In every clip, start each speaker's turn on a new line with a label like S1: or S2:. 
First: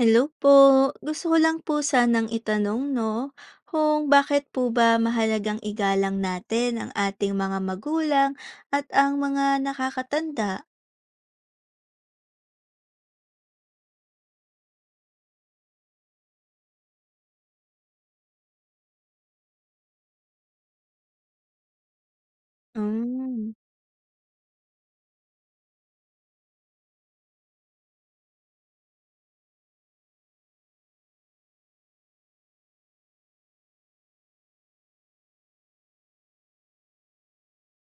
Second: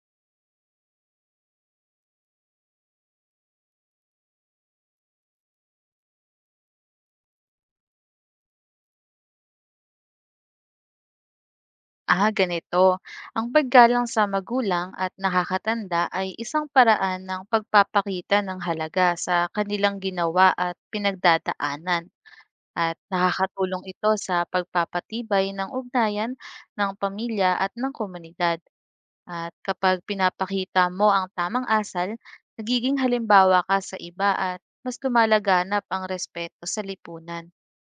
S1: Hello po. Gusto ko lang po sanang itanong 'no, kung bakit po ba mahalagang igalang natin ang ating mga magulang at ang mga nakakatanda?
S2: Ganito. Ang paggalang sa magulang at nakakatanda ay isang paraan ng pagpapakita ng halaga sa kanilang ginawa at pinagdadaanan. At
S1: Hmm.
S2: nakakatulong ito sa pagpapatibay ng ugnayan ng pamilya at ng komunidad. At kapag pinapakita mo ang tamang asal, nagiging halimbawa ka sa iba at mas lumalaganap ang respeto sa lipunan.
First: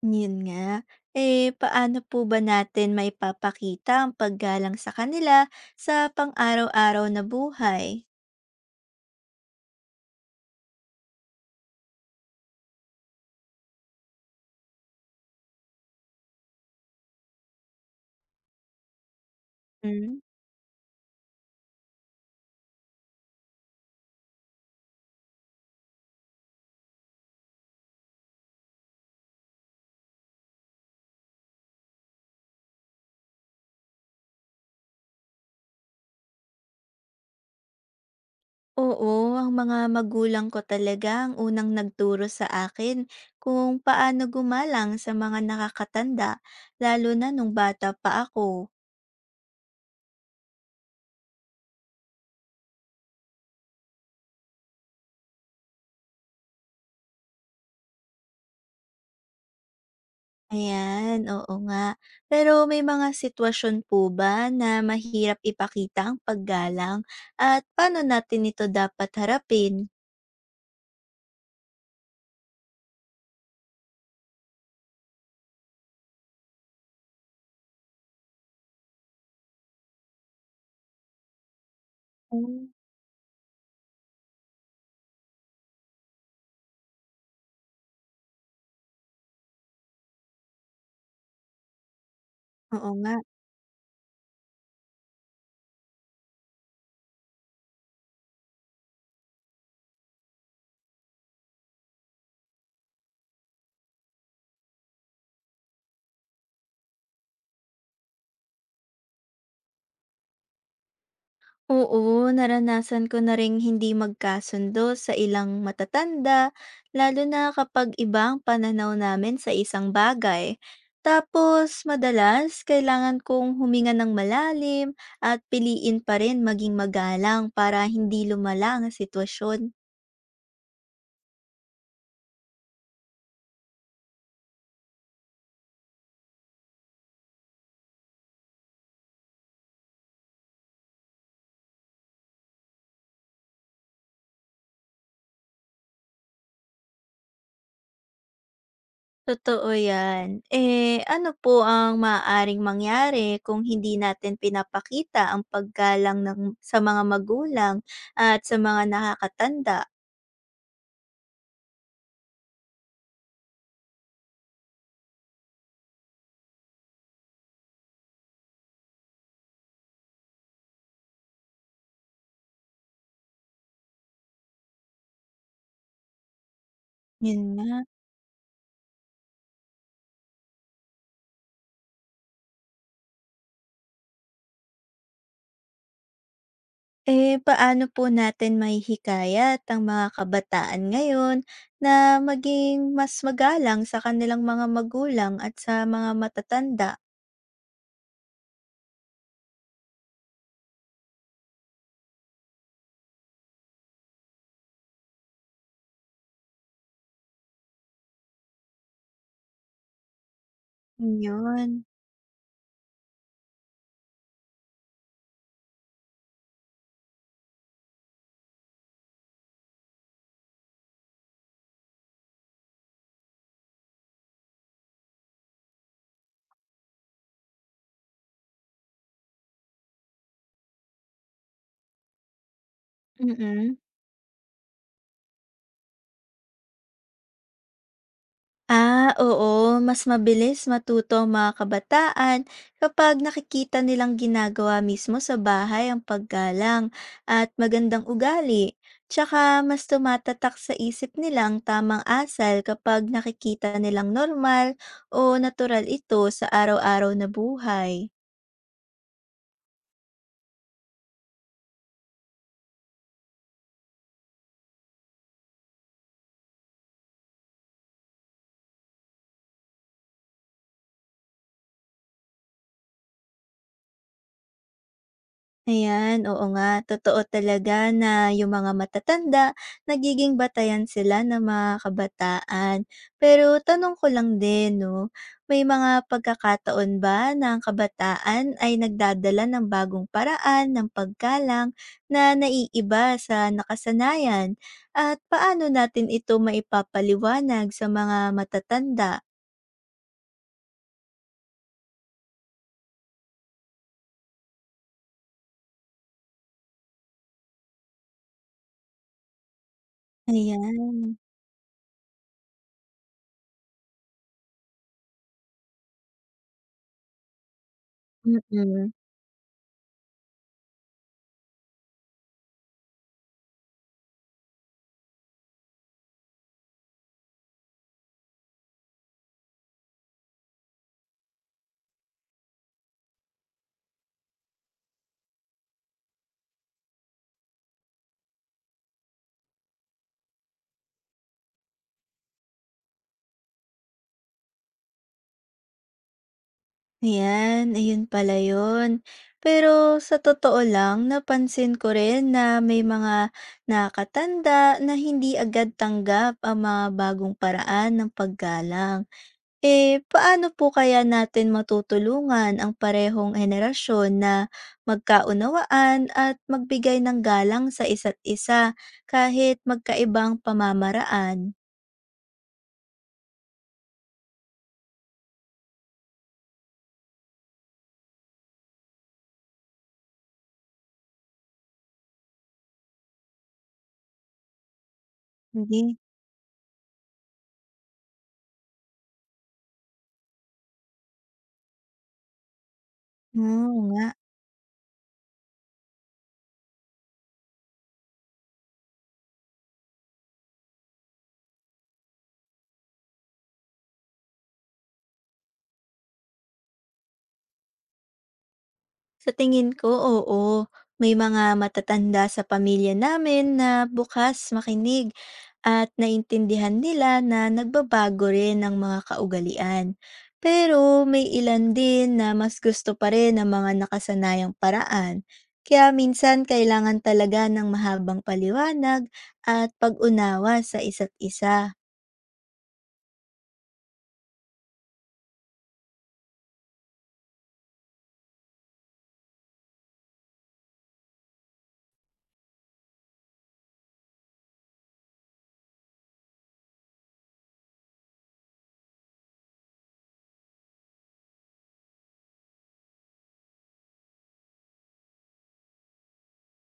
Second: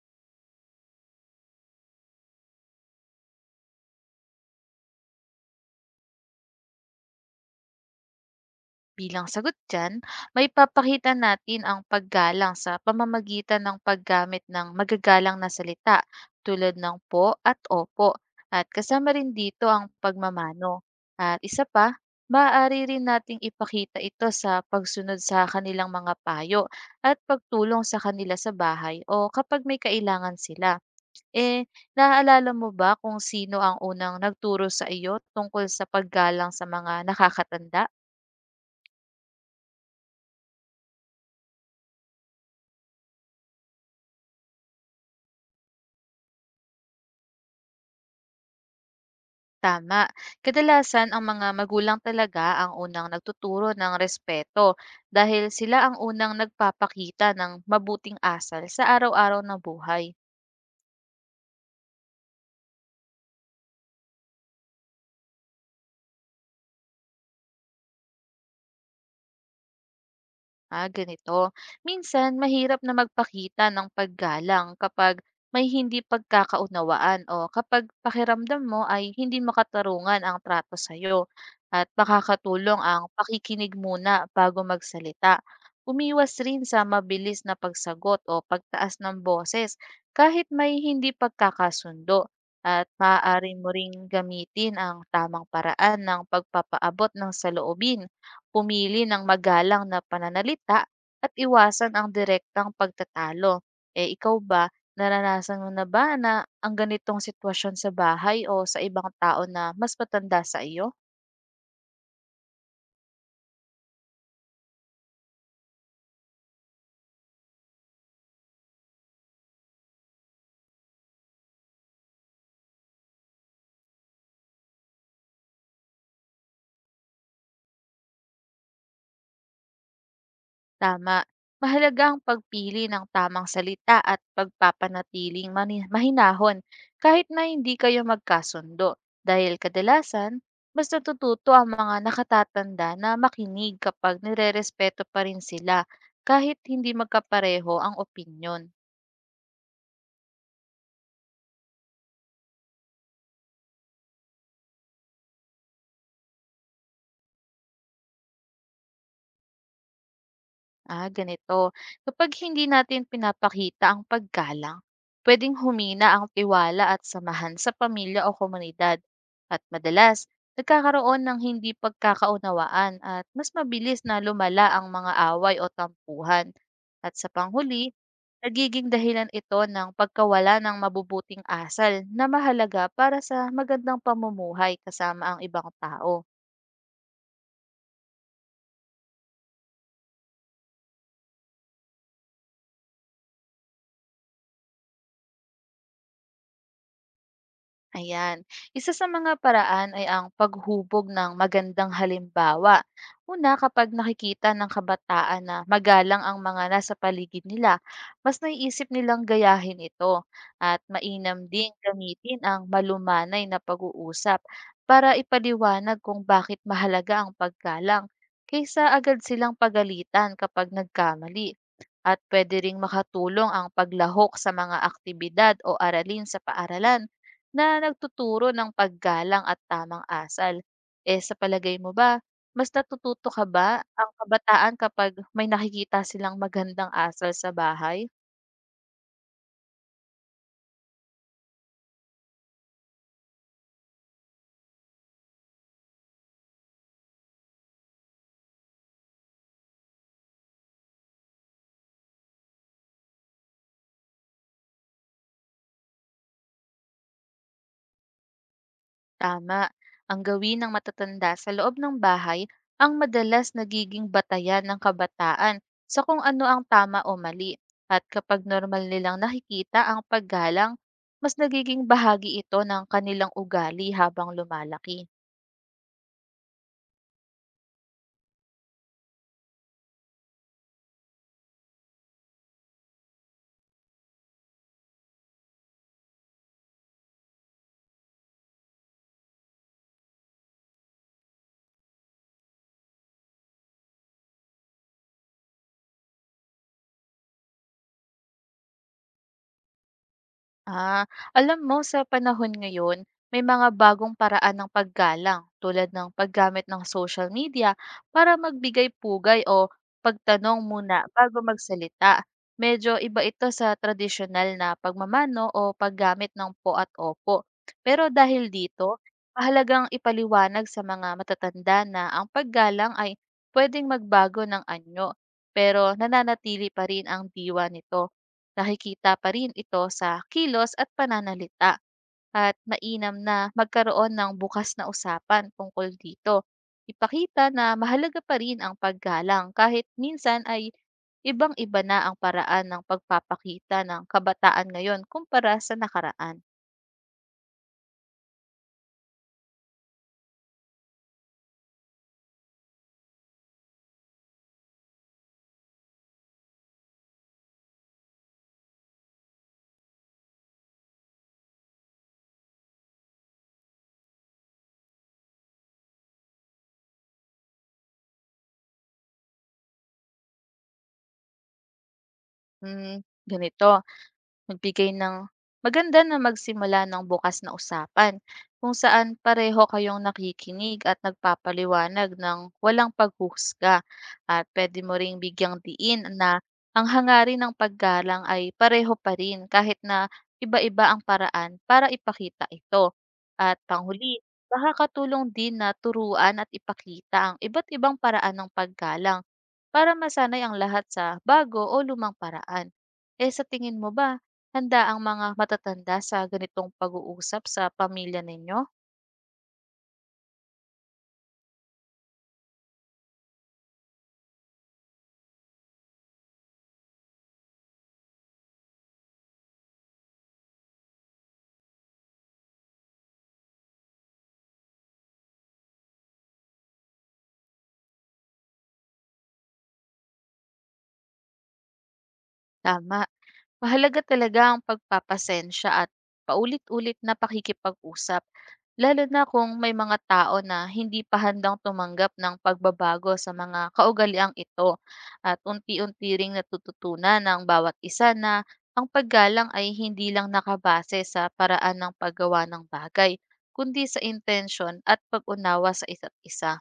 S1: 'Yun nga. Eh, paano po ba natin maipapakita ang paggalang sa kanila sa pang-araw-araw na buhay?
S2: Bilang sagot dyan, maipapakita natin ang paggalang sa pamamagitan ng paggamit ng magagalang na salita tulad ng po at opo, at kasama rin dito ang
S1: Hmm.
S2: pagmamano. At isa pa, maaari rin nating ipakita ito sa pagsunod sa kanilang mga payo at pagtulong sa kanila sa bahay o kapag may kailangan sila. Eh, naaalala mo ba kung sino ang unang nagturo sa iyo tungkol sa paggalang sa mga nakakatanda?
S1: Oo, ang mga magulang ko talaga ang unang nagturo sa akin kung paano gumalang sa mga nakakatanda, lalo na nung bata pa ako.
S2: Tama. Kadalasan ang mga magulang talaga ang unang nagtuturo ng respeto, dahil sila ang unang nagpapakita ng mabuting asal sa araw-araw na buhay.
S1: Ayan, oo nga. Pero may mga sitwasyon po ba na mahirap ipakita ang paggalang at paano natin ito dapat harapin?
S2: Ganito. Minsan, mahirap na magpakita ng paggalang kapag may hindi pagkakaunawaan o kapag pakiramdam mo ay hindi makatarungan ang trato sa'yo, at
S1: Mm.
S2: makakatulong ang pakikinig muna bago magsalita. Umiwas rin sa mabilis na pagsagot o pagtaas ng boses kahit may hindi pagkakasundo, at
S1: Oo nga.
S2: maaari mo ring gamitin ang tamang paraan ng pagpapaabot ng saloobin. Pumili ng magalang na pananalita at iwasan ang direktang pagtatalo. Eh ikaw ba, naranasan mo na ba na ang ganitong sitwasyon sa bahay o sa ibang tao na mas matanda sa iyo?
S1: Oo, naranasan ko na ring hindi magkasundo sa ilang matatanda, lalo na kapag iba ang pananaw namin sa isang bagay. Tapos, madalas, kailangan kong huminga ng malalim at piliin pa rin maging magalang para hindi lumala ang sitwasyon.
S2: Tama. Mahalaga ang pagpili ng tamang salita at pagpapanatiling mahinahon, kahit na hindi kayo magkasundo, dahil kadalasan mas natututo ang mga nakatatanda na makinig kapag nirerespeto pa rin sila kahit hindi magkapareho ang opinyon.
S1: Totoo yan. Eh, ano po ang maaaring mangyari kung hindi natin pinapakita ang paggalang ng, sa mga magulang at sa mga nakakatanda?
S2: Ganito. Kapag hindi natin pinapakita ang paggalang, pwedeng humina ang tiwala at samahan sa pamilya o komunidad. At madalas, nagkakaroon ng hindi pagkakaunawaan at mas mabilis na lumala ang mga away o tampuhan. At sa
S1: Yun nga.
S2: panghuli, nagiging dahilan ito ng pagkawala ng mabubuting asal na mahalaga para sa magandang pamumuhay kasama ang ibang tao.
S1: Eh, paano po natin mahihikayat ang mga kabataan ngayon na maging mas magalang sa kanilang mga magulang at sa mga matatanda?
S2: Ayan. Isa sa mga paraan ay ang paghubog ng magandang halimbawa. Una, kapag nakikita ng kabataan na magalang ang mga nasa paligid nila, mas naiisip nilang gayahin ito, at mainam ding
S1: Yun.
S2: gamitin ang malumanay na pag-uusap para ipaliwanag kung bakit mahalaga ang paggalang, kaysa agad silang pagalitan kapag nagkamali. At pwede ring makatulong ang paglahok sa mga aktibidad o aralin sa paaralan na nagtuturo ng paggalang at tamang asal. Eh, sa palagay mo ba, mas natututo ka ba
S1: Mm.
S2: ang kabataan kapag may nakikita silang magandang asal sa bahay?
S1: Ah, oo. Mas mabilis matuto ang mga kabataan kapag nakikita nilang ginagawa mismo sa bahay ang paggalang at magandang ugali. Tsaka mas tumatatak sa isip nilang tamang asal kapag nakikita nilang normal o natural ito sa araw-araw na buhay.
S2: Tama, ang gawin ng matatanda sa loob ng bahay ang madalas nagiging batayan ng kabataan sa kung ano ang tama o mali. At kapag normal nilang nakikita ang paggalang, mas nagiging bahagi ito ng kanilang ugali habang lumalaki.
S1: Ayan, oo nga. Totoo talaga na yung mga matatanda, nagiging batayan sila ng mga kabataan. Pero tanong ko lang din, no, may mga pagkakataon ba na ang kabataan ay nagdadala ng bagong paraan ng paggalang na naiiba sa nakasanayan? At paano natin ito maipapaliwanag sa mga matatanda?
S2: Ah, alam mo, sa panahon ngayon, may mga bagong paraan ng paggalang tulad ng paggamit ng social media para magbigay pugay o pagtanong
S1: Ayan.
S2: muna bago magsalita. Medyo iba ito sa tradisyonal na pagmamano o paggamit ng po at opo. Pero dahil dito,
S1: Mm.
S2: mahalagang ipaliwanag sa mga matatanda na ang paggalang ay pwedeng magbago ng anyo, pero nananatili pa rin ang diwa nito. Nakikita pa rin ito sa kilos at pananalita, at mainam na magkaroon ng bukas na usapan tungkol dito. Ipakita na mahalaga pa rin ang paggalang kahit minsan ay ibang-iba na ang paraan ng pagpapakita ng kabataan ngayon kumpara sa nakaraan.
S1: Ayan, ayun pala yun. Pero sa totoo lang, napansin ko rin na may mga nakatanda na hindi agad tanggap ang mga bagong paraan ng paggalang. Eh, paano po kaya natin matutulungan ang parehong henerasyon na magkaunawaan at magbigay ng galang sa isa't isa kahit magkaibang pamamaraan?
S2: Mm, ganito. Magbigay ng maganda na magsimula ng bukas na usapan kung saan pareho kayong nakikinig at nagpapaliwanag ng walang paghuhusga. At pwede mo ring bigyang
S1: Hindi.
S2: diin na ang hangarin ng paggalang ay pareho pa rin kahit na iba-iba ang paraan para ipakita ito. At
S1: Oo nga.
S2: panghuli, makakatulong din na turuan at ipakita ang iba't ibang paraan ng paggalang para masanay ang lahat sa bago o lumang paraan. Eh sa tingin mo ba, handa ang mga matatanda sa ganitong pag-uusap sa pamilya ninyo?
S1: Sa tingin ko, oo. May mga matatanda sa pamilya namin na bukas makinig at naintindihan nila na nagbabago rin ang mga kaugalian. Pero may ilan din na mas gusto pa rin ang mga nakasanayang paraan. Kaya minsan kailangan talaga ng mahabang paliwanag at pag-unawa sa isa't isa.
S2: Tama. Mahalaga talaga ang pagpapasensya at paulit-ulit na pakikipag-usap, lalo na kung may mga tao na hindi pa handang tumanggap ng pagbabago sa mga kaugaliang ito, at unti-unti ring natututunan ng bawat isa na ang paggalang ay hindi lang nakabase sa paraan ng paggawa ng bagay, kundi sa intensyon at pag-unawa sa isa't isa.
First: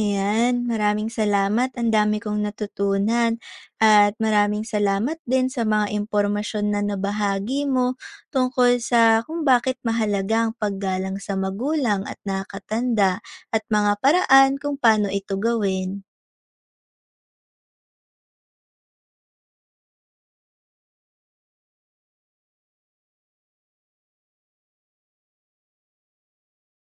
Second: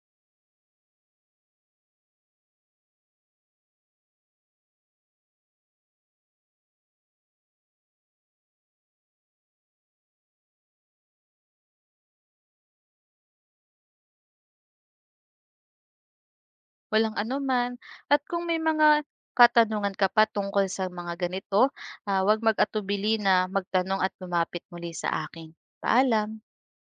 S1: Ayan, maraming salamat. Ang dami kong natutunan at maraming salamat din sa mga impormasyon na nabahagi mo tungkol sa kung bakit mahalaga ang paggalang sa magulang at nakatanda at mga paraan kung paano ito gawin.
S2: Walang anuman, at kung may mga katanungan ka pa tungkol sa mga ganito, huwag mag-atubili na magtanong at lumapit muli sa akin. Paalam.